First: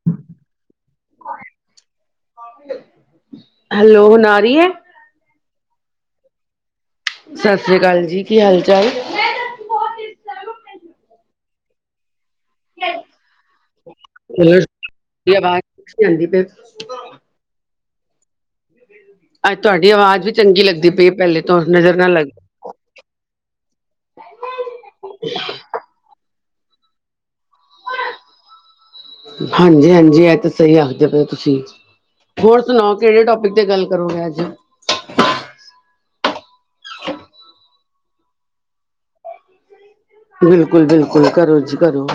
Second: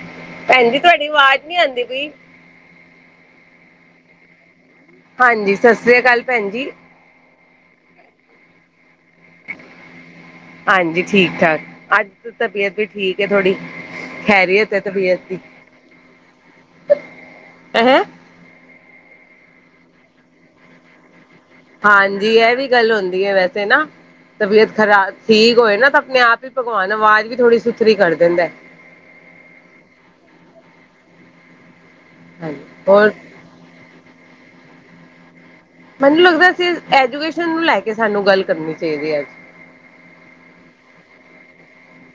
[inaudible] ਭੈਣਜੀ ਤੁਹਾਡੀ ਵਾਜ਼ ਨੀ ਆਂਦੀ ਪਈ। ਹੈਲੋ, ਹੁਣ ਆਰੀ ਐ? ਹਾਂਜੀ, ਸਤ ਸ੍ਰੀ ਕਾਲ ਭੈਣ ਜੀ। ਸਤ ਸ਼੍ਰੀ ਕਾਲ ਜੀ, ਕੀ ਹਾਲ-ਚਾਲ ਏ। ਹਾਂਜੀ, ਠੀਕ-ਠਾਕ। ਅੱਜ ਤਬੀਅਤ ਵੀ ਠੀਕ ਹੈ ਥੋੜੀ। ਚਲੋ ਖੈਰੀਅਤ ਏ ਤਬੀਅਤ ਦੀ। ਆਵਾਜ਼ ਆਂਦੀ ਪਈ ਏ ਹੈ। ਅੱਜ ਤੁਆਡੀ ਆਵਾਜ਼ ਵੀ ਚੰਗੀ ਲੱਗਦੀ ਪਈ ਪਹਿਲੇ ਤੋਂ ਨਜ਼ਰ ਨਾ ਲੱਗ ਹਾਂਜੀ ਇਹ ਵੀ ਗੱਲ ਹੁੰਦੀ ਏ ਵੈਸੇ ਨਾ, ਤਬੀਅਤ ਖਰਾਬ ਠੀਕ ਹੋਏ ਨਾ ਤਾਂ ਆਪਣੇ ਆਪ ਫੇਰ ਭਗਵਾਨ ਆਵਾਜ਼ ਵੀ ਥੋੜ੍ਹੀ ਸੁਥਰੀ ਕਰ ਦੇਂਦਾਏ। ਹਾਂਜੀ-ਹਾਂਜੀ ਏਹ ਤੇ ਸਹੀ ਆਖਦੇ ਪਏ ਤੁਸੀਂ ਹੋਰ ਸੁਣਾਓ ਕੇੜੇ ਟੋਪਿਕ ਤੇ ਗੱਲ ਕਰੋਗੇ ਅੱਜ? ਮੈਨੂੰ ਲੱਗਦਾ ਸੀ ਐਜੂਕੇਸ਼ਨ ਨੂੰ ਲੈ ਕੇ ਸਾਨੂੰ ਗੱਲ ਕਰਨੀ ਚਾਈਦੀ ਏ ਆਜ ਬਿਲਕੁਲ-ਬਿਲਕੁਲ, ਕਰੋ ਜੀ ਕਰੋ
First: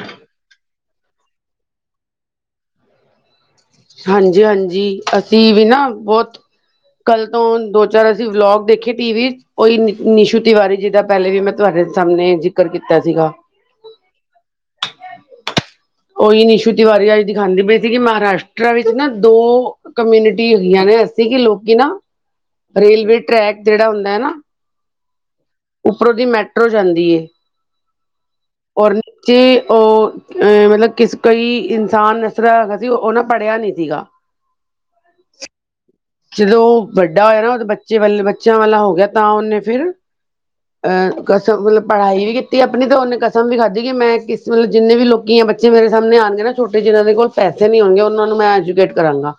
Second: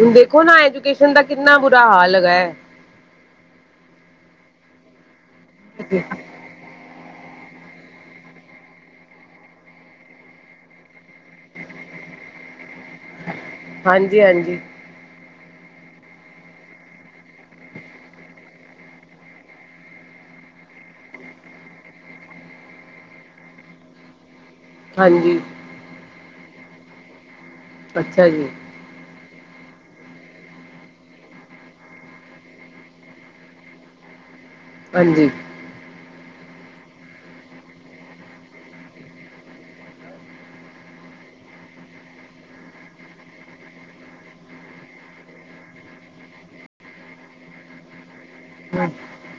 ਹੁਨ ਦੇਖੋ ਨਾ ਐਜੂਕੇਸ਼ਨ ਦਾ ਕਿੰਨਾ ਬੁਰਾ ਹਾਲ ਅਗਾ ਏ। ਹਾਂਜੀ, ਹਾਂਜੀ ਅਸੀਂ ਵੀ ਨਾ ਬੋਤ ਕੱਲ੍ਹ ਤੋਂ ਦੋ ਚਾਰ ਅਸੀਂ ਵਲੋਗ ਦੇਖੇ ਟੀ-ਵੀ 'ਚ ਉਈ ਨਿ ਨਿਸ਼ੂ ਤਿਵਾਰੀ ਜੀ ਦਾ ਪੈਲੇ ਵੀ ਮੈਂ ਤੁਹਾਡੇ ਸਾਮਣੇ ਜ਼ਿਕਰ ਕੀਤਾ ਸੀਗਾ ਹਾਂਜੀ, ਹਾਂਜੀ ਉਹੀ ਨਿਸ਼ੂ ਤਿਵਾਰੀ ਅੱਜ ਦਿਖਾਂਦੇ ਪਏ ਸੀਗੇ ਮਹਾਰਾਸ਼ਟਟਰ ਵਿੱਚ ਨਾ ਦੋ ਕਮਿਊਨਿਟੀ ਹੁੰਦੀਆਂ ਨੇ ਐਸੀੇ ਕਿ ਲੋਕੀ ਨਾ, ਰੇਲਵੇ ਟਰੈਕ ਜੇੜਾ ਹੁੰਦਾ ਏ ਨਾ ਹਾਂਜੀ ਉੱਪਰੋਂ ਦੀ ਮੈਟਰੋ ਜਾਂਦੀ ਏ ਅੱਛਾ ਜੀ ਔਰ ਨੀਚੇ ਉ ਅ ਮਤਲਬ ਕਿਸ ਕੋਈ ਇਨਸਾਨ ਐਸਰਾ ਹੈਗਾ ਸੀ ਓ ਉਹ ਨਾ ਪੜ੍ਹਿਆ ਨੀ ਸੀਗਾ ਹਾਂਜੀ ਜਦੋਂ ਉ ਵੱਡਾ ਹੋਇਆ ਨਾ ਉਦੇ ਬੱਚੇ ਵੱਲ ਬੱਚਿਆਂ ਵਾਲਾ ਹੋ ਗਿਆ ਤਾਂ ਉਨੇ ਫੇਰ ਅ ਕਸਮ ਮਤਲਬ ਪੜ੍ਹਾਈ ਵੀ ਕੀਤੀ ਆਪਣੀ ਤੇ ਉਨੇ ਕਸਮ ਵੀ ਖਾਧੀ ਕਿ ਮੈਂ ਕਿਸ ਮਤਲਬ ਜਿੰਨੇ ਵੀ ਲੋਕੀ ਆ ਬੱਚੇ ਮੇਰੇ ਸਾਮਣੇ ਆਣਗੇ ਨਾ ਛੋਟੇ ਜਿਨਾਂ ਦੇ ਕੋਲ ਪੈਸੇ ਨਹੀਂ ਹੋਣਗੇ ਉਹਨਾਂ ਨੂੰ ਮੈਂ ਐਜੂਕੇਟ ਕਰਾਂਗਾ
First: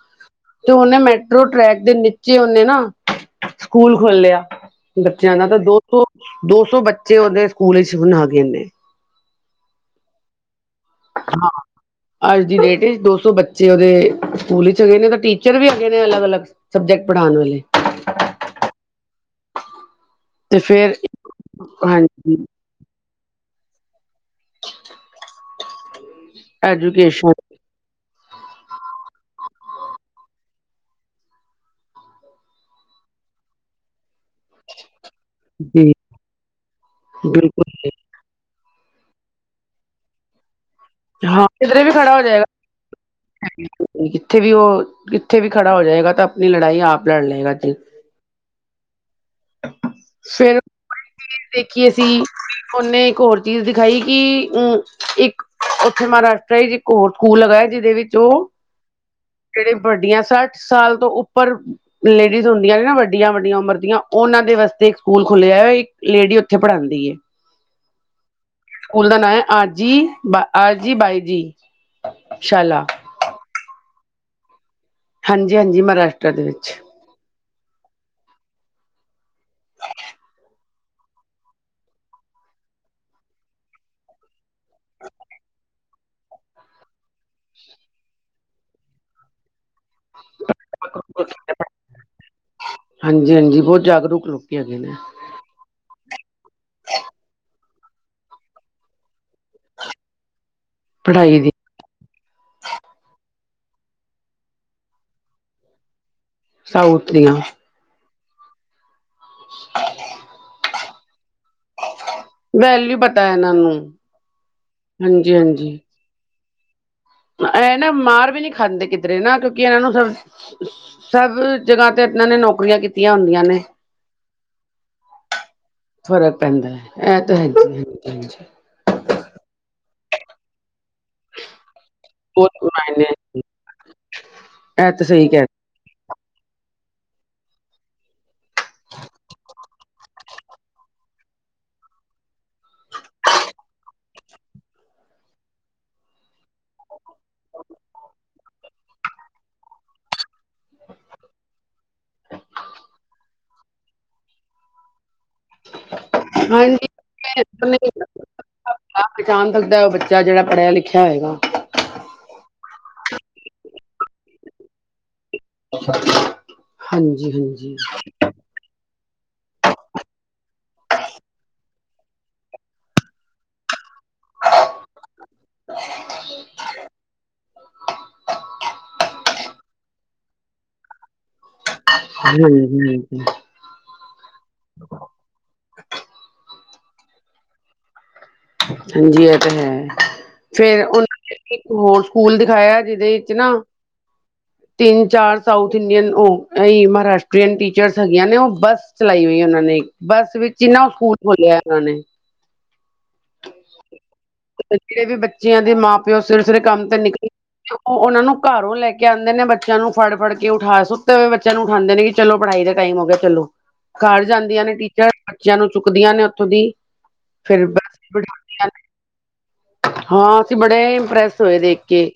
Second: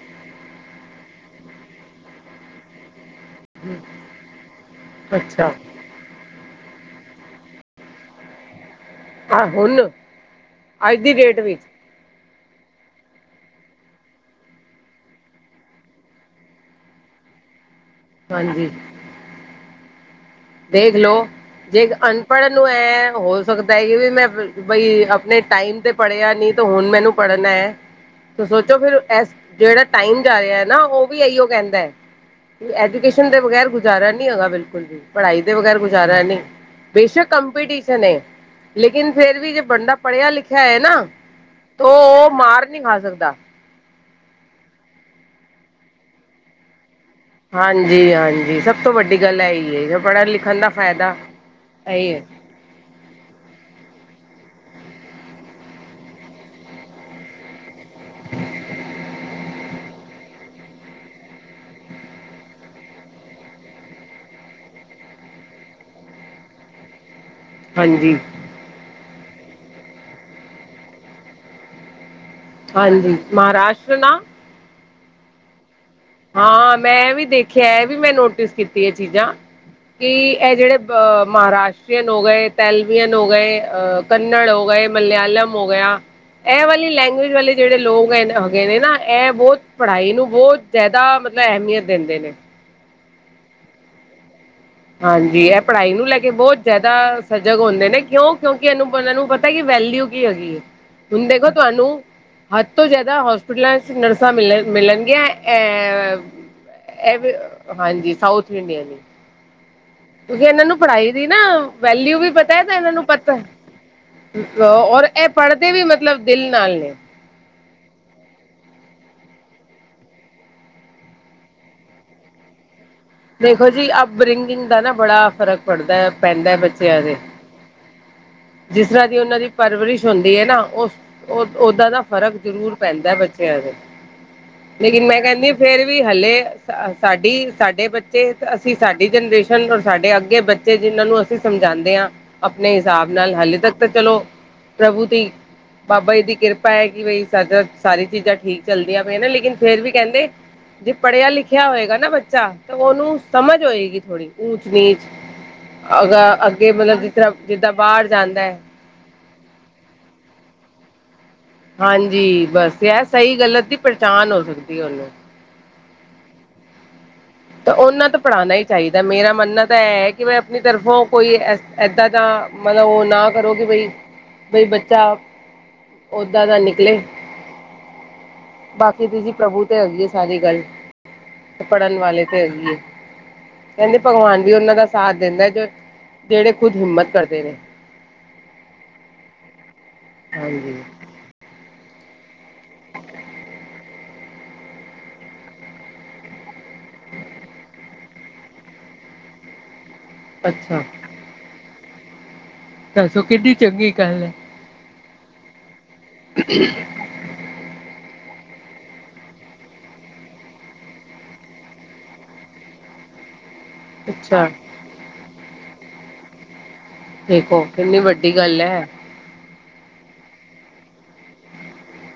ਤੇ ਉਨੇ ਮੈ ਟਰੋ ਟਰੈਕ ਦੇ ਨੀਚੇ ਉਨੇ ਨਾ, ਸਕੂਲ ਖੋਲਿਆ ਬੱਚਿਆਂ ਦਾ ਅੱਛਾ ਤਾਂ ਦੋ ਦੋ ਸੌ ਬੱਚੇ ਉਦੇ ਸਕੂਲ ਵਿੱਚ ਹੁਣ ਆਗੇ ਨੇ ਆ ਹੁਣ, ਅੱਜ ਦੀ ਡੇਟ ਵਿੱਚ ਅੱਜ ਦੀ ਡੇਟ ਵਿੱਚ ਦੋ ਸੌ ਬੱਚੇ ਉਹਦੇ ਸਕੂਲ ਵਿੱਚ ਹੈਗੇ ਨੇ ਤੇ ਟੀਚਰ ਵੀ ਹੈਗੇ ਨੇ। ਸਭ ਅਲੱਗ- ਅਲੱਗ, ਸਬਜੈਕਟ ਪੜ੍ਹਾਉਣ ਵਾਲੇ- ਹਾਂਜੀ ਤੇ ਫੇਰ ਵੇਖ ਲੋ, ਜੇ ਹਾਂਜੀ ਅਨਪੜ੍ਹ ਨੂੰ ਤੋ ਐ ਹੋ ਸਕਦਾ ਏ ਇਹ ਵੀ ਮੈਂ ਬਈ ਆਪਣੇ ਟਾਈਮ ਤੇ ਪੜ੍ਹਿਆ ਨੀ ਤੇ ਹੁਣ ਮੈਨੂੰ ਐਜੂਕੇਸ਼ਨ ਪੜ੍ਹਨਾ ਏ- ਤੇ ਸੋਚੋ ਫਿਰ ਏਸ ਜਿਹੜਾ ਟਾਈਮ ਜਾ ਰਿਹਾ ਨਾ ਉਹ ਵੀ ਇਹੀਓ ਕਹਿੰਦਾ ਐਜੂਕੇਸ਼ਨ ਦੇ ਬਗੈਰ ਗੁਜ਼ਾਰਾ ਨੀ ਹੈਗਾ ਬਿਲਕੁਲ ਵੀ- ਪੜ੍ਹਾਈ ਦੇ ਵਗੈਰ ਜੀ ਗੁਜ਼ਾਰਾ ਨਹੀਂ, ਬੇਸ਼ੱਕ ਬਿਲਕੁਲ ਕੰਪੀਟੀਸ਼ਨ ਏ- ਲੇਕਿਨ ਫੇਰ ਵੀ ਜੇ ਬੰਦਾ ਪੜ੍ਹਿਆ ਲਿਖਿਆ ਹੈ ਨਾ ਹਾਂ ਕਿਦਰੇ ਤਾਂ ਵੀ ਖੜਾ ਹੋ ਉਹ ਜਾਏਗਾ ਮਾਰ ਨਹੀਂ ਖਾ ਸਕਦਾ ਕਿੱਥੇ ਵੀ ਉਹ ਕਿੱਥੇ ਵੀ ਖੜਾ ਹੋ ਜਾਏਗਾ ਤਾਂ ਆਪਣੀ ਲੜਾਈ ਆਪ ਲੜ ਲਏਗਾ ਜੀ ਹਾਂਜੀ, ਹਾਂਜੀ ਸਭ ਤੋਂ ਵੱਡੀ ਗੱਲ ਏਈ ਐ ਜੋ ਪੜ੍ਹਨ ਫੇਰ ਲਿਖਨ ਦਾ ਫਾਇਦਾ ਏਈ ਐ। ਉਨੇ ਇੱਕ ਹੋਰ ਚੀਜ਼ ਦਿਖਾਈ ਕਿ ਉ ਇੱਕ ਉੱਥੇ ਮਹਾਰਾਸ਼ਟਰ ਇੰਚ ਸਕੂਲ ਹੈਗਾ ਜਿਦੇ ਵਿੱਚ ਉ ਜਿਹੜੇ ਵੱਡੀਆਂ ਸੱਠ ਸਾਲ ਤੋਂ ਉੱਪਰ ਲੇਡੀਜ਼ ਹੁੰਦੀਆਂ ਨੇ ਨਾ ਵੱਡੀਆਂ-ਵੱਡੀਆਂ ਉਮਰ ਦੀਆਂ ਉਨਾਂ ਦੇ ਵਾਸਤੇ ਇੱਕ ਸਕੂਲ ਖੋਲਿਆ ਇੱਕ ਲੇਡੀ ਉੱਥੇ ਪੜਾਂਦੀ ਐ। [inaudible] ਹਾਂਜੀ ਸਕੂਲ ਦਾ ਨਾਂ ਐ ਆਜੀ ਬਾ ਆਜੀ ਬਾਈਜੀ। ਹਾਂਜੀ, ਮਹਾਰਾਸ਼ਟਰ ਨਾ ਹਾਂਜੀ, ਹਾਂਜੀ ਮਹਾਰਾਸ਼ਟਰ ਦੇ ਵਿੱਚ ਹਾਂ ਮੈਂ ਵੀ ਦੇਖਿਆ ਇ ਵੀ ਮੈਂ ਨੋਟਿਸ ਕੀਤੀ ਏ ਚੀਜ਼ਾਂ, ਕਿ ਇਹ ਜੇੜੇ ਅ ਮਹਾਰਾਸ਼ਟਰੀਅਨ ਹੋ ਗਏ, ਤੇਲਵਅਨ ਹੋ ਗਏ, ਅ ਕੰਨੜ ਹੋ ਕੋਈ, ਮਲਿਆਲਮ ਹੋ ਗਿਆ ਇਹ ਵਾਲੀ ਲੈਂਗੁਏਜ ਵਾਲੇ ਜਿਹੜੇ ਲੋਕ ਹੈ ਨੇ ਹੈਗੇ ਨੇ ਨਾ ਇਹ ਬਹੁਤ ਪੜ੍ਹਾਈ ਨੂੰ ਬਹੁਤ ਜ਼ਿਆਦਾ ਮਤਲਬ ਅਹਿਮੀਅਤ ਦਿੰਦੇ ਨੇ ਹਾਂਜੀ, ਹਾਂਜੀ ਬਹੁਤ ਜਾਗਰੂਕ ਲੋਕੀਂ ਹੈਗੇ ਨੇ ਹਾਂਜੀ ਇਹ ਪੜ੍ਹਾਈ ਨੂੰ ਲੈ ਕੇ ਬਹੁਤ ਜ਼ਿਆਦਾ ਸਜਗਕ ਹੁੰਦੇ ਨੇ ਕਿਉਂ ਕਿਉਂਕਿ ਇਹਨੂੰ ਪੜ੍ਹਣ ਪਤਾ ਸਹੀ ਵੈਲਿਊ ਕੀ ਹੈਗੀ ਏ ਹੁਣ ਪੜ੍ਹਾਈ ਦੇਖੋ ਦੀ ਤੁਹਾਨੂੰ ਹੱਦ ਤੋਂ ਜਿਆਦਾ ਹੋਸਪਿਟਲਾਂ ਚ ਨਰਸਾਂ ਮਿਲਣ ਮਿਲਣਗੀਆਂ ਅ ਅ ਸਾਊਥ ਇਹ ਦੀਆਂ ਫਿਰ ਹਾਂਜੀ ਸਾਊਥ ਇੰਡੀਅਨ ਟਾ ਕਿਉਂਕਿ ਇਹਨਾਂ ਨੂੰ ਪੜ੍ਹਾਈ ਦੀ ਨਾ ਵੈਲਿਊ ਵੀ ਪਤਾ ਹੈ ਤੇ ਇਹਨਾਂ ਵੈਲਿਊ ਨੂੰ ਹੈ ਪਤਾ ਇਹਨਾਂ ਨੂੰ ਹ ਔਰ ਇਹ ਹਾਂਜੀ ਪੜ੍ਹਦੇ ਹਾਂਜੀ ਵੀ ਮਤਲਬ ਦਿਲ ਨਾਲ ਨੇ ਇਹ ਨਾ ਮਾਰ ਵੀ ਨਹੀਂ ਖਾਂਦੇ ਕਿੱਧਰੇ ਨਾ ਕਿਉਂਕਿ ਇਹਨਾਂ ਨੂੰ ਨਾ ਸਭ ਜਗ੍ਹਾ ਤੇ ਏਦਾ ਨੇ ਨੌਕਰੀਆਂ ਕੀਤੀਆ ਆਂ ਹੁੰਦੀਆਂ ਨੇ ਦੇਖੋ ਜੀ ਅਪਬਰਿੰਗਿੰਗ ਦਾ ਨਾ ਬੜਾ ਫ਼ਰਕ ਪੜਦਾ ਫ਼ਰਕ ਪੈਂਦਾ ਬੱਚਿਆਂ ਦੇ ਏ ਇਹ ਤੇ ਹੈਗਾ [unintelligible] ਜਿਸ ਤਰ੍ਹਾਂ ਦੀ ਉਹਨਾਂ ਦੀ ਪਰਵਰਿਸ਼ ਹੁੰਦੀ ਏ ਨਾ ਉਹ ਉਹ ਉਦਾ ਦਾ ਫ਼ਰਕ ਬਹੁਤ ਜ਼ਰੂਰ ਮਾਇਨੇ ਪੈਂਦਾ ਬੱਚਿਆਂ ਤੇ ਇਹ ਲੇਕਿਨ ਤਾਂ ਮੈਂ ਸਹੀ ਕਹਿ ਕਹਿੰਦੀ ਰਹੇ, ਫੇਰ ਵੀ ਹਲੇ ਸ ਸਾਡੀ ਸਾਡੇ ਬੱਚੇ ਇਹ ਅਸੀ ਸਾਡੀ ਜਨਰੇਸ਼ਨ ਨੂ ਸਾਡੇ ਅੱਗੇ ਬੱਚੇ ਜਿਨਾਂ ਨੂੰ ਅਸੀਂ ਸਮਝਾਂਦੇ ਆ ਆਪਣੇ ਹਿਸਾਬ ਨਾਲ ਹਲੇ ਤੱਕ ਤਾਂ ਚਲੋ ਪ੍ਰਭੂ ਦੀ ਬਾਬਾ ਜੀ ਦੀ ਕਿਰਪਾ ਹੈ ਕਿ ਬਈ ਸਾਰੀ ਚੀਜ਼ਾਂ ਠੀਕ ਚੱਲਦੀਆਂ ਪਈਆ ਨੇ ਲੇਕਿਨ ਫੇਰ ਵੀ ਕਹਿੰਦੇ ਜੇ ਪੜ੍ਹਿਆ ਲਿਖਿਆ ਹੋਏਗਾ ਨਾ ਬੱਚਾ ਤੇ ਉਹਨੂੰ ਸਮਝ ਹੋਏਗੀ ਥੋੜ੍ਹੀ ਊਚ ਨੀਚ ਅਗ ਅੱਗੇ ਹਾਂਜੀ ਮਤਲਬ ਜਿਸ ਤਰ੍ਹਾਂ ਜਿੱਦਾਂ ਬਾਹਰ ਜਾਂਦਾ ਏ ਅ ਪਹਿਚਾਣ ਸਕਦਾ ਉਹ ਬੱਚਾ ਜਿਹੜਾ ਪੜ੍ਹਿਆ ਲਿਖਿਆ ਹੋਏਗਾ ਹਾਂਜੀ ਬਸ ਏਹ ਸਹੀ ਗਲਤ ਦੀ ਪਹਿਛਾਣ ਹੋ ਸਕਦੀ ਏ ਉਹਨੂੰ ਹਾਂਜੀ, ਹਾਂਜੀ ਤਾਂ ਉਹਨਾਂ ਤੋਂ ਪੜ੍ਹਾਣਾ ਹੀ ਚਾਹੀਦਾ ਮੇਰਾ ਮੰਨਣਾ ਤਾਂ ਇਹ ਹੈ ਕਿ ਮੈਂ ਆਪਣੀ ਤਰਫੋਂ ਕੋਈ ਏ ਏਦਾਂ ਦਾ ਮਤਲਬ ਉਹ ਨਾ ਕਰੋ ਕੀ ਬਈ ਬਈ ਬੱਚਾ ਉਦਾ ਦਾ ਨਿਕਲੇ ਬਾਕੀ ਦੀ ਤੁਸੀ ਪ੍ਰਭੂ ਤੇ ਹੈਗੀ ਸਾਰੀ ਗੱਲ ਪੜ੍ਹਨ ਵਾਲੇ ਹੈਗੀ ਹਾਂਜੀ ਕਹਿੰਦੇ ਭਗਵਾਨ ਵੀ ਉਹਨਾਂ ਦਾ ਸਾਥ ਦਿੰਦਾ ਜਿਹੜੇ ਖੁਦ ਹਿੰਮਤ ਕਰਦੇ ਨੇ ਹਾਂਜੀ ਇਹ ਤੇ ਹੈ ਹਾਂਜੀ ਫੇਰ ਉਹਨਾਂ ਇੱਕ ਹੋਰ ਸਕੂਲ ਦਿਖਾਇਆ ਜਿਹਦੇ ਵਿੱਚ ਨਾ ਤਿੰਨ ਚਾਰ ਸਾਊਥ ਇੰਡੀਅਨ ਉਹ ਇਹੀ ਮਹਾਰਾਸ਼ਟਰੀਅਨ ਟੀਚਰਸ ਹੈਗੀਆਂ ਨੇ ਉਹ ਬੱਸ ਚਲਾਈ ਹੋਈ ਉਹਨਾਂ ਨੇ ਬੱਸ ਵਿੱਚ ਅੱਛਾ ਨਾ ਸਕੂਲ ਖੋਲਿਆ ਇਹਨਾਂ ਨੇ ਦੱਸੋ ਕਿੰਨੀ ਚੰਗੀ ਗੱਲ ਹੈ ਜਿਹੜੇ ਵੀ ਬੱਚਿਆਂ ਦੇ ਮਾਂ ਪਿਓ ਸਵੇਰੇ ਸਵੇਰੇ ਕੰਮ ਤੇ ਨਿਕਲੇ ਤੇ ਉਹਨਾਂ ਨੂੰ ਘਰੋਂ ਲੈ ਕੇ ਆਂਦੇ ਨੇ ਬੱਚਿਆਂ ਨੂੰ ਫੜ ਫੜ ਕੇ ਉਠਾ ਸੁੱਤੇ ਹੋਏ ਬੱਚਿਆਂ ਨੂੰ ਉਠਾਂਦੇ ਨੇ ਕਿ ਚਲੋ ਪੜ੍ਹਾਈ ਦਾ ਟਾਈਮ ਹੋ ਗਿਆ ਚਲੋ ਘਰ ਅੱਛਾ ਜਾਂਦੀਆਂ ਨੇ ਟੀਚਰ ਬੱਚਿਆਂ ਨੂੰ ਚੁੱਕਦੀਆਂ ਨੇ ਉੱਥੋਂ ਦੀ ਦੇਖੋ ਫਿਰ ਬੱਸ ਕਿੰਨੀ ਵੱਡੀ ਗੱਲ ਏ ਬਿਠਾਉਂਦੀਆਂ ਨੇ ਹਾਂ ਅਸੀਂ ਬੜੇ ਇੰਪ੍ਰੈਸ ਹੋਏ ਦੇਖ ਕੇ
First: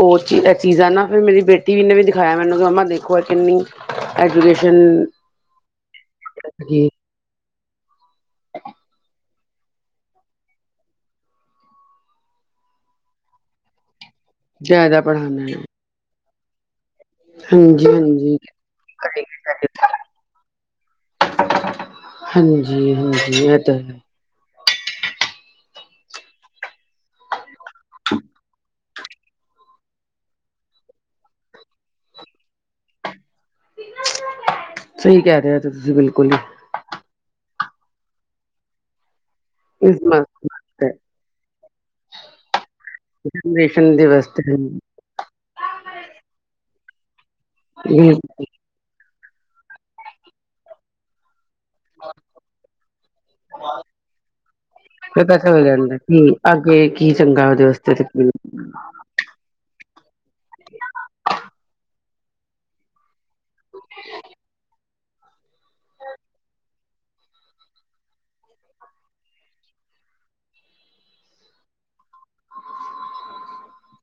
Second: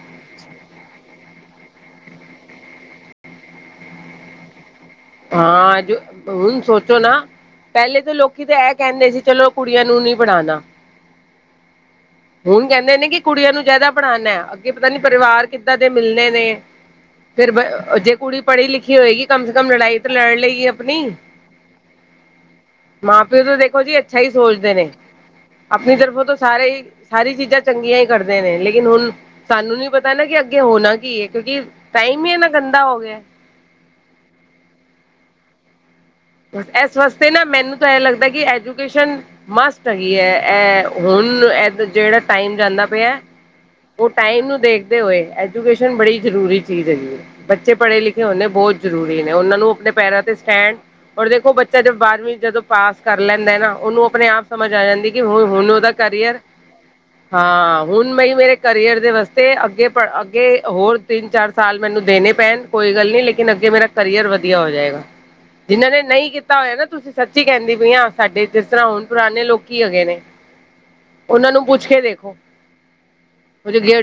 ਉਹ ਚੀ ਚੀਜ਼ਾਂ ਨਾ ਫਿਰ ਮੇਰੀ ਬੇਟੀ ਵੀ ਨੇ ਵੀ ਦਿਖਾਇਆ ਮੈਨੂੰ ਕਿ ਮੰਮਾ ਦੇਖੋ ਇਹ ਕਿੰਨੀ ਐਜੂਕੇਸ਼ਨ ਹਾਂ ਅੱਜ ਹੁਣ ਹੈਗੀ ਸੋਚੋ ਨਾ ਪਹਿਲੇ ਤਾਂ ਲੋਕੀ ਤੇ ਇਹ ਕਹਿੰਦੇ ਸੀ ਚਲੋ ਕੁੜੀਆਂ ਨੂੰ ਨੀ ਪੜ੍ਹਾਣਾ ਹੁਣ ਕਹਿੰਦੇ ਨੇ ਕਿ ਕੁੜੀਆਂ ਨੂੰ ਜ਼ਿਆਦਾ ਪੜ੍ਹਾਣਾ ਆ ਅੱਗੇ ਪਤਾ ਨੀ ਜ਼ਿਆਦਾ ਪੜ੍ਹਾਣਾ ਪਰਿਵਾਰ ਹੈ ਕਿੱਦਾਂ ਦੇ ਮਿਲਣੇ ਨੇ ਫੇਰ ਹਾਂਜੀ ਜੇ ਹਾਂਜੀ ਕੁੜੀ ਪੜ੍ਹੀ ਲਿਖੀ ਹੋਏਗੀ ਕਮ ਸੇ ਕਮ ਲੜਾਈ ਲੜ ਲਈ ਗੀ ਆਪਣੀ ਹਾਂਜੀ ਮਾਂ ਪਿਓ ਹਾਂਜੀ ਤੋਂ ਇਹ ਤਾਂ ਦੇਖੋ ਜੀ ਹੈ ਇ ਸਹੀ ਸੋਚਦੇ ਨੇ ਆਪਣੀ ਤਰਫ਼ੋਂ ਤਾਂ ਸਾਰੇ ਹੀ ਹਰ ਇਕ ਚੀਜ਼ਾਂ ਚੰਗੀਆਂ ਹੀ ਕਰਦੇ ਨੇ ਲੇਕਿਨ ਹੁਣ ਸਾਨੂੰ ਨੀ ਪਤਾ ਪਿਹਲਾ ਕਿ ਅੱਗੇ ਹੋਣਾ ਕੀ ਹੈ ਕਿਉਂਕਿ ਟਾਈਮ ਹੀ ਹੈ ਨਾ ਗੰਦਾ ਹੋ ਗਿਆ ਸਹੀ ਕਹਿ ਰਿਹਾ ਤੁਸੀਂ ਬਿਲਕੁਲ ਹੀ ਇਸ ਵਾਸਤੇ ਨਾ ਮੈਨੂੰ ਤਾਂ ਇਹ ਲੱਗਦਾ ਕਿ ਐਜੂਕੇਸ਼ਨ। ਮਸਟ ਇਸ ਹੈਗੀ ਹੈ ਇਹ ਹੁਣ ਜਿਹੜਾ ਟਾਈਮ ਜਾਂਦਾ ਪਿਆ। ਪੈਨਸ਼ਨ ਉਹ ਦਿਵਸ ਟਾਈਮ ਤੇ। ਨੂੰ ਦੇਖਦੇ ਹੋਏ ਐਜੂਕੇਸ਼ਨ ਬੜੀ ਜ਼ਰੂਰੀ ਚੀਜ਼ ਹੈਗੀ ਹੈ ਬੱਚੇ ਪੜ੍ਹੇ ਲਿਖੇ ਹੁੰਦੇ ਬਹੁਤ। ਜ਼ਰੂਰੀ ਨੇ ਉਹਨਾਂ ਨੂੰ ਆਪਣੇ ਪੈਰਾਂ ਤੇ ਸਟੈਂਡ। ਔਰ ਦੇਖੋ ਬੱਚਾ ਜ ਬਾਰਵੀਂ ਜਦੋਂ ਪਾਸ ਕਰ ਲੈਂਦਾ ਨਾ ਉਹਨੂੰ ਆਪਣੇ ਆਪ ਸਮਝ ਆ ਜਾਂਦੀ ਕਿ ਹ ਹੁਣ ਉਹਦਾ। ਜ ਕਰੀਅਰ ਅੱਗੇ। ਕੀ ਚੰਗਾ ਉਹਦੇ ਹਾਂ ਵਾਸਤੇ ਤੇ ਹੁਣ ਕੀ ਮਈ ਮੇਰੇ ਕਰੀਅਰ ਦੇ ਵਾਸਤੇ। ਤੇ ਅੱਗੇ ਪ ਅੱਗੇ ਹੋਰ ਤਿੰਨ ਚਾਰ ਸਾਲ ਮੈਨੂੰ ਦੇਣੇ ਪੈਣ ਕੋਈ ਗੱਲ ਨੀ ਲੇਕਿਨ। ਲਗੇ ਅੱਗੇ ਮੇਰਾ ਕਰੀਅਰ ਵਧੀਆ ਹੋ ਜਾਏਗਾ। ਜਿਹਨਾਂ ਨੇ ਨਹੀਂ ਕੀਤਾ ਹੋਇਆ ਨਾ ਤੁਸੀਂ ਸੱਚੀ ਕਹਿੰਦੇ ਵੀਈ ਹਾਂ ਸਾਡੇ ਜਿਸ ਤਰ੍ਹਾਂ ਹੁਣ ਪੁਰਾਣੇ ਲੋਕੀ ਹੈਗੇ ਨੇ। [inaudible] ਉਹਨਾਂ ਨੂੰ ਪੁੱਛ ਕੇ ਦੇਖੋ।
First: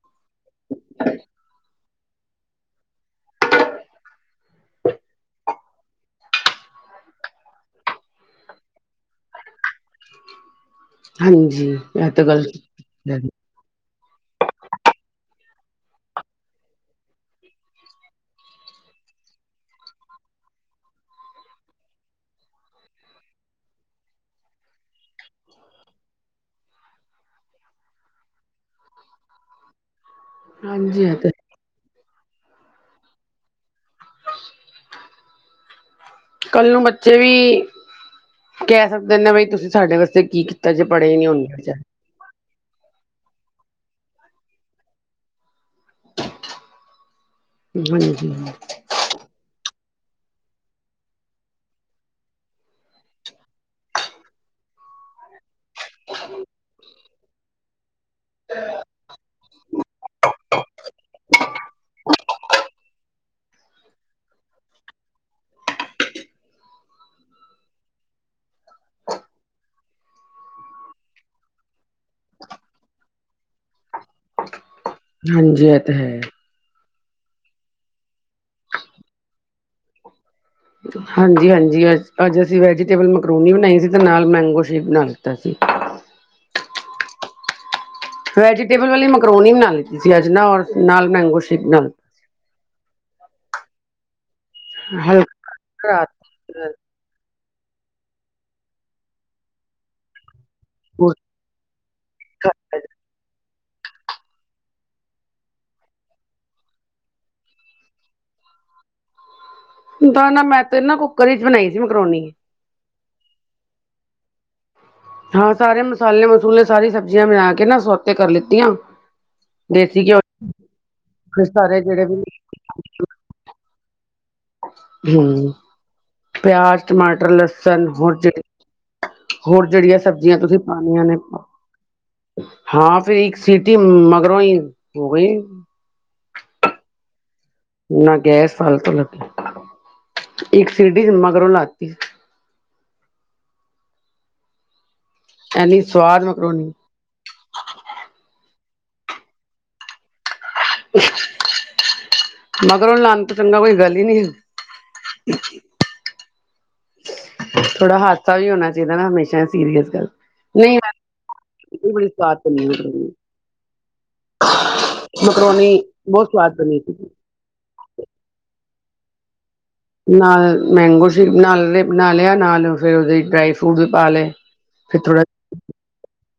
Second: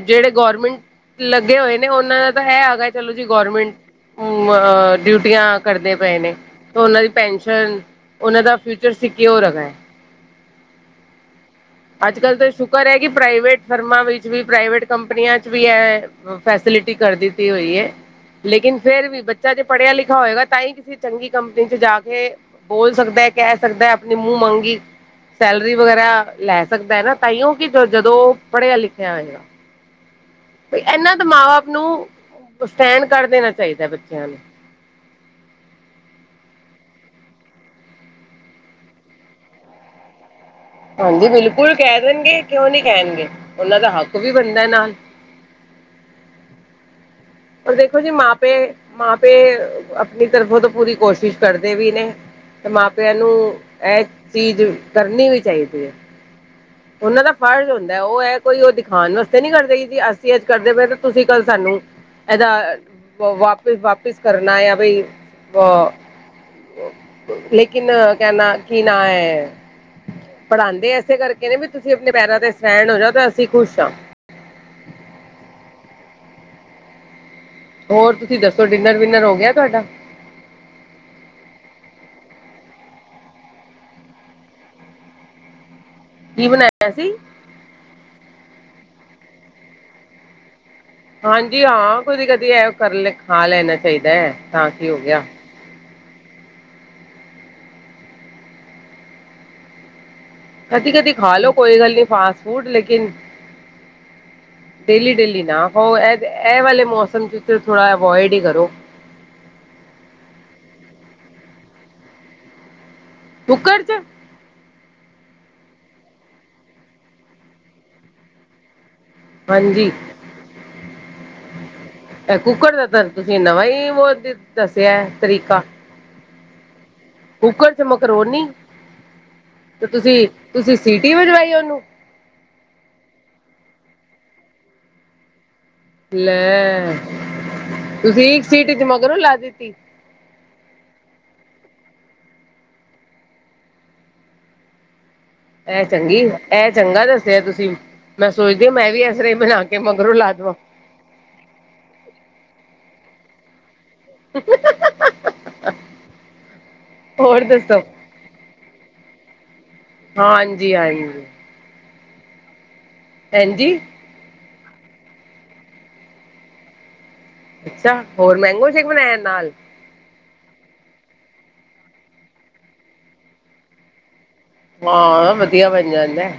ਜਿਹੜੇ ਗੌਰਮੈਂਟ ਲੱਗੇ ਹੋਏ ਨੇ। ਉਹਨਾਂ ਦਾ ਤਾਂ ਹੈ ਹੈਗਾ ਚਲੋ ਜੀ ਗੌਰਮੈਂਟ ਅ ਡਿਊਟੀਆਂ ਕਰਦੇ ਪਏ ਨੇ। ਉਹਨਾਂ ਦੀ ਪੈਨਸ਼ਨ ਉਹਨਾਂ ਦਾ ਫਿਊਚਰ ਸੱਕੁਰ ਹੈਗਾ ਹੈ। ਹਾਂਜੀ। ਇਹ ਅੱਜ ਕੱਲ੍ਹ ਗੱਲ ਤਾਂ ਸ਼ੁਕਰ ਹੈ ਕਿ ਪ੍ਰਾਈਵੇਟ। ਫਰਮਾ ਵਿੱਚ ਵੀ ਪ੍ਰਾਈਵੇਟ ਕੰਪਨੀਆਂ ਚ ਵੀ ਇਹ ਫੈਸਿਲਿਟੀ ਕਰ ਦਿੱਤੀ ਹੋਈ ਹੈ। ਲੇਕਿਨ ਫੇਰ ਵੀ ਬੱਚਾ ਜੇ ਪੜ੍ਹਿਆ ਲਿਖਿਆ ਹੋਏਗਾ ਤਾਂ ਹੀ ਕਿਸੇ ਚੰਗੀ ਕੰਪਨੀ ਚ ਜਾ ਕੇ। ਬੋਲ ਸਕਦਾ ਕਹਿ ਸਕਦਾ ਆਪਣੀ ਮੂੰਹ ਮੰਗੀ ਸੈਲਰੀ ਵਗੈਰਾ ਲੈ। ਸਕਦਾ ਹੈ ਨਾ ਤਾਂ ਉਹ ਕਿ ਜਦੋਂ ਉਹ ਪੜ੍ਹਿਆ ਲਿਖਿਆ ਹੋਏਗਾ। ਹਾਂਜੀ ਇਹ ਬੱਚਿਆਂ ਦੇ ਤਾਂ ਮਾਂ ਬਾਪ ਨੂੰ ਸਟੈਂਡ ਕਰ ਦੇਣਾ ਚਾਹੀਦਾ ਬੱਚਿਆਂ ਨੂੰ। ਕੱਲ ਨੂੰ ਬੱਚੇ ਵੀ ਕਹਿ ਸਕਦੇ ਨੇ ਬਈ ਤੁਸੀਂ ਸਾਡੇ ਵਾਸਤੇ ਕੀ ਕੀਤਾ। ਅਜੇ ਪੜੇ ਹੀ ਨੀ ਹੁੰਦੇਆਂ। ਕਰਨਗੇ ਕਿਉਂ ਨਹੀਂੀ ਕਹਿਣਗੇ ਉਹਨਾਂ ਦਾ ਹੱਕ ਵੀ ਬਣਦਾ ਨਾਲ। ਪਰ ਦੇਖੋ ਜੀ ਹਾਂਜੀ ਮਾਂਪੇ-ਮਾਂਪੇ ਅਪਨੀ ਤਰਫ਼ੋ ਤੋ ਪੂਰੀ ਕੋਸ਼ਿਸ਼ ਕਰਦੇ ਵੀ ਨੇ। ਤੇ ਮਾਂ-ਪੇਯਾ ਨੂੰ, ਐ ਚੀਜ਼ ਕਰਨੀ ਵੀ ਚਾਈਦੀ ਏ। ਓਨਾਂ ਦਾ ਫ਼ਰਜ਼ ਓਂਦੈ, ਓ ਐ ਕੋਈ ਓ ਦਿਖਾਨ ਵਸਤੇ ਨੀ ਕਰਦੇ ਕਿ ਅਸੀ ਆੱਜ ਕਰਦੇ ਪਏ ਆ ਤੇ ਤੁਸੀ ਕਾੱਲ ਸਾਨੂੰ ਏਦਾ ਵਾਪਿਸ ਵਾਪਿਸ ਕਰਨਾ ਐ ਬਈ। ਲੇਕਿਨ ਕਹਿਣਾ ਕੀ ਨਾ ਅ ਪੜਾਂਦੇ ਇਸੇ ਕਰਕੇ ਨੇ ਵੀ ਤੁਸੀਂ ਆਪਣੇ ਪੈਰਾਂ ਤੇ ਸਟੈਂਡ ਹੋ ਜਾਓ, ਤੇ ਅਸੀਂ ਖੁਸ਼ ਹਾਂ। ਹਾਂਜੀ ਇਹ ਤਾਂ ਹੈ। ਹੋਰ ਤੁਸੀਂ ਦੱਸੋ ਡਿਨਰ ਵਿਨਰ ਹੋ ਗਿਆ ਤੁਹਾਡਾ? [unintelligible] ਹਾਂਜੀ ਹਾਂਜੀ, ਅੱਜ ਅਸੀਂ ਵੈਜੀਟੇਬਲ ਮਕਰੂਨੀ ਬਣਾਈ ਸੀ ਅਤੇ ਨਾਲ ਮੈਂਗੋ ਸ਼ੇਪ ਬਣਾ ਲੀਤਾ ਸੀ। ਕੀ ਬਣਾਇਆ ਸੀ। ਵੈਜੀਟੇਬਲ ਵਾਲੀ ਮਕਰੋਨੀ ਬਣਾ ਲੀਤੇ ਸੀ ਅਜ ਨਾ ਔਰ। ਨਾਲ ਮੈਂਗੋ ਸ਼ੇਕ ਹਾਂਜੀ ਨਾਲ ਹਾਂ ਕਦੀ ਕਦੀ ਇਹ ਕਰਕੇ ਖਾ ਲੈਣਾ ਚਾਹੀਦਾ ਹੈ। ਤਾਂ ਕੀ ਹੋ ਗਿਆ ਹਲਕਾ ਕਰ। ਕਦੀ ਕਦੀ ਖਾ ਲੋ ਕੋਈ ਗੱਲ ਨੀ ਫਾਸਟ ਫੂਡ ਲੇਕਿਨ। ਡੇਲੀ ਡੇਲੀ ਨਾ ਖਾਓ ਇਹ ਵਾਲੇ ਮੌਸਮ ਚ ਥੋੜਾ ਅਵੋਇਡ ਹੀ ਕਰੋ। ਤਾਂ ਨਾ ਮੈਂ ਤੇ ਨਾ ਕੁੱਕਰ ਚ ਬਣਾਈ ਸੀ ਮਕਰੋਨੀ। ਕੁੱਕਰ ਚ। ਹਾਂ ਸਾਰੇ ਮਸਾਲੇ- ਮਸੂਲੇ ਸਾਰੀ ਸਬਜ਼ੀਆਂ ਬਨਾ ਕੇ ਨਾ ਸੋਤੇ ਕਰ ਲੇਤੀ ਆਂ। ਹਾਂਜੀ ਦੇਸੀ ਘਿਓ ਫਿਰ ਸਾਰੇ ਜਿਹੜੇ ਵੀ ਤੁਸੀ ਨਵਾਂ ਈ [unintelligible] ਹੂੰ! ਪਿਆਜ਼, ਟਮਾਟ ਕੁੱਕਰ ਚ ਲਸਣ ਹੋਰ ਮਕਰੋਨੀ ਹੋਰ ਤੇ ਜਿਹੜੀਆਂ ਸਬਜ਼ੀਆਂ ਤੁਸੀਂ ਪਾਣੀਆਂ ਸੀਟੀ ਨੇ ਵਜਵਾਈ ਉਹਨੂੰ ਹਾਂ ਫਿਰ ਇੱਕ ਸਿਟੀ ਮਗਰੋਂ ਹੀ ਹੋ ਗਈ। ਲੈ, ਨਾ ਤੁਸੀਂ ਇੱਕ ਗੈਸ ਸੀਟੀ ਚ ਫਾਲਤੂ ਮਗਰੋਂ ਲੱਗੀ ਲਾ ਦਿੱਤੀ ਇੱਕ ਸਿਟੀ ਮਗਰੋਂ ਲਾ ਦਿਤੀ ਐਨੀ ਇਹ ਚੰਗੀ, ਸਵਾਦ ਇਹ ਮਕਰੋਨੀ ਚੰਗਾ ਦੱਸ ਫੇਰ ਤੁਸੀਂ ਮੈਂ ਸੋਚਦੇ ਮੈਂ ਵੀ ਇਸਤਰ ਬਣਾ ਕੇ, ਮਗਰੋਂ ਲਾ ਦਵਾਂ ਮਗਰੋਂ ਲਾਨ ਤੋ ਚੰਗਾ ਕੋਈ ਗੱਲ ਹੀ ਨਹੀਂ ਹੈ। [inaudible] ਹੋਰ ਦੱਸੋ ਥੋੜਾ ਹਾਸਾ ਵੀ ਹੋਣਾ ਚਾਹੀਦਾ ਨਾ, ਹਮੇਸ਼ਾ ਸੀਰੀਅਸ ਗੱਲ, ਹਾਂਜੀ ਨਈ ਹਾਂਜੀ ਇਹ ਬੜੀ ਸਾਥ ਹਾਂਜੀ ਮਕਰੋਣੀ ਬਹੁਤ ਸਵਾਦ ਬਣੀ ਸੀ ਅੱਛਾ! ਹੋਰ ਮੈਂਗੋ ਸ਼ੇਕ ਬਣਾਇਆ ਨਾਲ? ਨਾਲ ਮੈਂਗੋ ਸ਼ੇਕ ਬਣਾ ਲਿਆ, ਨਾਲ ਫੇਿਰ ਉਹਦੇ ਡਰਾਈ ਫਰੂਟ ਵੀ ਪਾ ਲਏ। ਹਾਂ, ਵਧੀਆ ਬਣ ਜਾਂਦਾ।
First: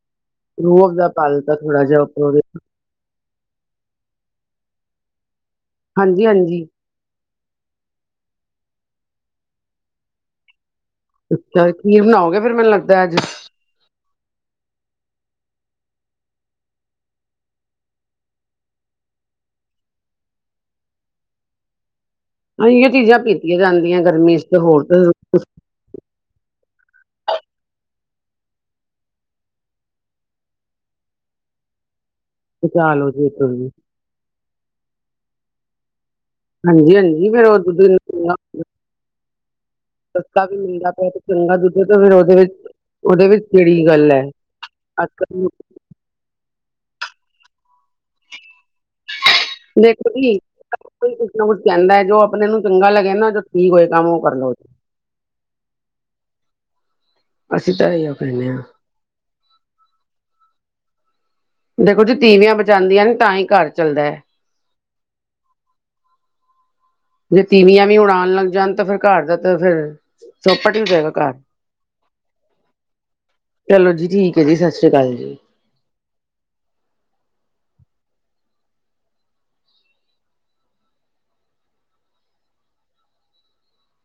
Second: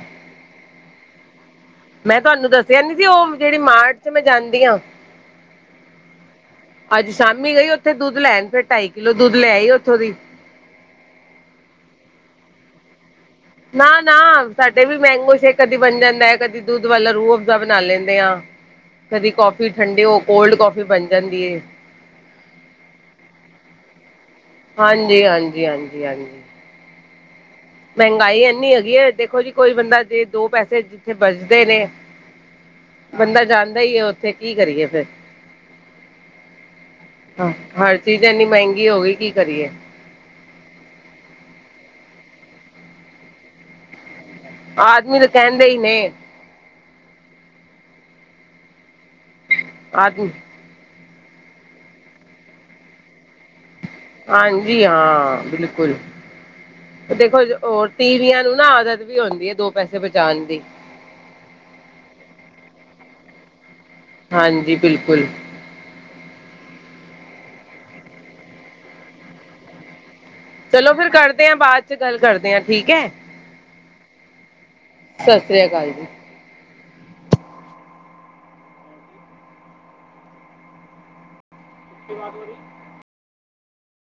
ਰੋਕ ਦਾ [inaudible] ਚਲ ਥੋੜਾ ਜਯਾ ਮੈਂ ਤੁਹਾਨੂੰ ਦੱਸਿਆ ਨੀ ਸੀ, ਉਹ ਜਿਹੜੀ ਮਾਰਚ ਚ ਮੈਂ ਜਾਂਦੀ ਹਾਂ ਹਾਂਜੀ-ਹਾਂਜੀ ਅੱਜ ਸ਼ਾਮੀ ਗਈ ਉੱਥੇ ਦੁੱਧ ਲੈਣ, ਫਿਰ ਢਾਈ ਕਿੱਲੋ ਦੁੱਧ ਲਯਾਈ ਉੱਥੋਂ ਦੀ। ਅੱਛਾ ਖੀਰ ਬਣਾਓਗੇ ਫਿਰ ਮੈਨੂੰ ਲੱਗਦਾ ਅੱਜ ਨਾ-ਨਾ ਸਾਡੇ ਵੀ ਮੈਂਗੋ ਸ਼ੇਕ ਕਦੀ ਬਣ ਜਾਂਦਾ ਹੈ, ਕਦੀ ਦੁੱਧ ਵਾਲਾ ਰੂਹ ਅਫਜ਼ਾ ਬਣਾ ਲੈਂਦੇ ਆ। ਕਦੀ ਕੋਫੀ ਠੰਡੇ ਹੋ, ਕੋਲਡ ਕੌਫੀ ਬਣ ਜਾਂਦੀ ਏ। ਏਹੋ ਚੀਜ਼ਾਂ ਪੀਤੀਆਂ ਜਾਂਦੀਆਂ ਗਰਮੀ ਚ ਹੋਰ ਤ ਹਾਂਜੀ ਹਾਂਜੀ- ਹਾਂਜੀ ਮਹਿੰਗਾਈ ਇੰਨੀ ਹੈਗੀ ਹੈ, ਦੇਖੋ ਜੀ ਕੋਈ ਬੰਦਾ ਜਿਥੇ ਦੋ ਪੈਸੇ ਜਿੱਥੇ ਬੱਚਦੇ ਨੇ। ਬਚਾਅ ਲਓ ਜੀ ਬੰਦਾ ਜਾਦਾ ਹੀ ਹੈ, ਉੱਥੇ ਕੀ ਕਰੀਏ ਫੇਿਰ। ਹਾਂਜੀ ਹਾਂਜੀ ਫਿਰ ਉਹ ਹਰ ਚੀਜ ਦੁੱਧ ਇੰਨੀ ਮਹਿੰਗੀ ਹੋ ਗਈ ਕੀ ਕਰੀਏ। ਸਸਤਾ ਵੀ ਮਿਲਦਾ ਪਿਆ ਤੇ ਚੰਗਾ ਦੁੱਧ, ਤੇ ਫਿਰ ਉਹਦੇ ਵਿੱਚ ਕਿਹੜੀ ਗੱਲ ਅ। ਆਦਮੀ ਤਾਂ ਕਹਿੰਦੇ ਹੀ ਨੇ। ਦੇਖੋ ਆਦਮੀ ਜੀ ਜੋ ਆਪਣੇ ਨੂੰ ਚੰਗਾ ਲੱਗਦਾ ਏ ਨ ਠੀਕ ਹੋਏਗਾ ਕੰਮ। ਕਰ ਲਓ ਹਾਂਜੀ, ਹਾਂ ਬਿਲਕੁਲ। ਦੇਖੋ ਅਸੀਂ ਹੋਰ ਤਾਂ ਇਹੀਓ ਤੀਵੀਆਂ ਕਹਿੰਦੇ ਨੂੰ ਹਾਂ ਨਾ ਆਦਤ ਵੀ ਹੁੰਦੀ ਹੈ ਦੋ ਪੈਸੇ ਬਚਾਉਣ ਦੀ। ਦੇਖੋ ਜੀ ਤੀਵੀਆਂ ਬਚਾਉਂਦੀਆਂ ਨੇ ਤਾਂ ਹੀ ਘਰ ਚੱਲਦਾ ਹੈ। ਹਾਂਜੀ, ਬਿਲਕੁਲ। ਜੇ ਤੀਵੀਆਂ ਵੀ ਹੁਣ ਆਉਣ ਲੱਗ ਜਾਣ ਤੇ ਫਿਰ ਘਰ ਦਾ ਤਾਂ ਫਿਰ। ਚੌਪਟ ਹੀ ਹੋ ਚਲੋ ਫੇਰ ਜਾਏਗਾ ਘਰ ਕਰਦੇ ਹਾਂ ਬਾਅਦ ਚ ਗੱਲ ਕਰਦੇ ਹਾਂ ਠੀਕ ਹੈ। ਚਲੋ ਜੀ ਠੀਕ ਹੈ, ਜੀ ਸਤਿ ਸ੍ਰੀ ਅਕਾਲ ਜੀ। ਸਤਿ ਸ਼੍ਰੀ ਅਕਾਲ ਜੀ। ਕੀ ਬਾਤ ਹੋ ਰਹਿ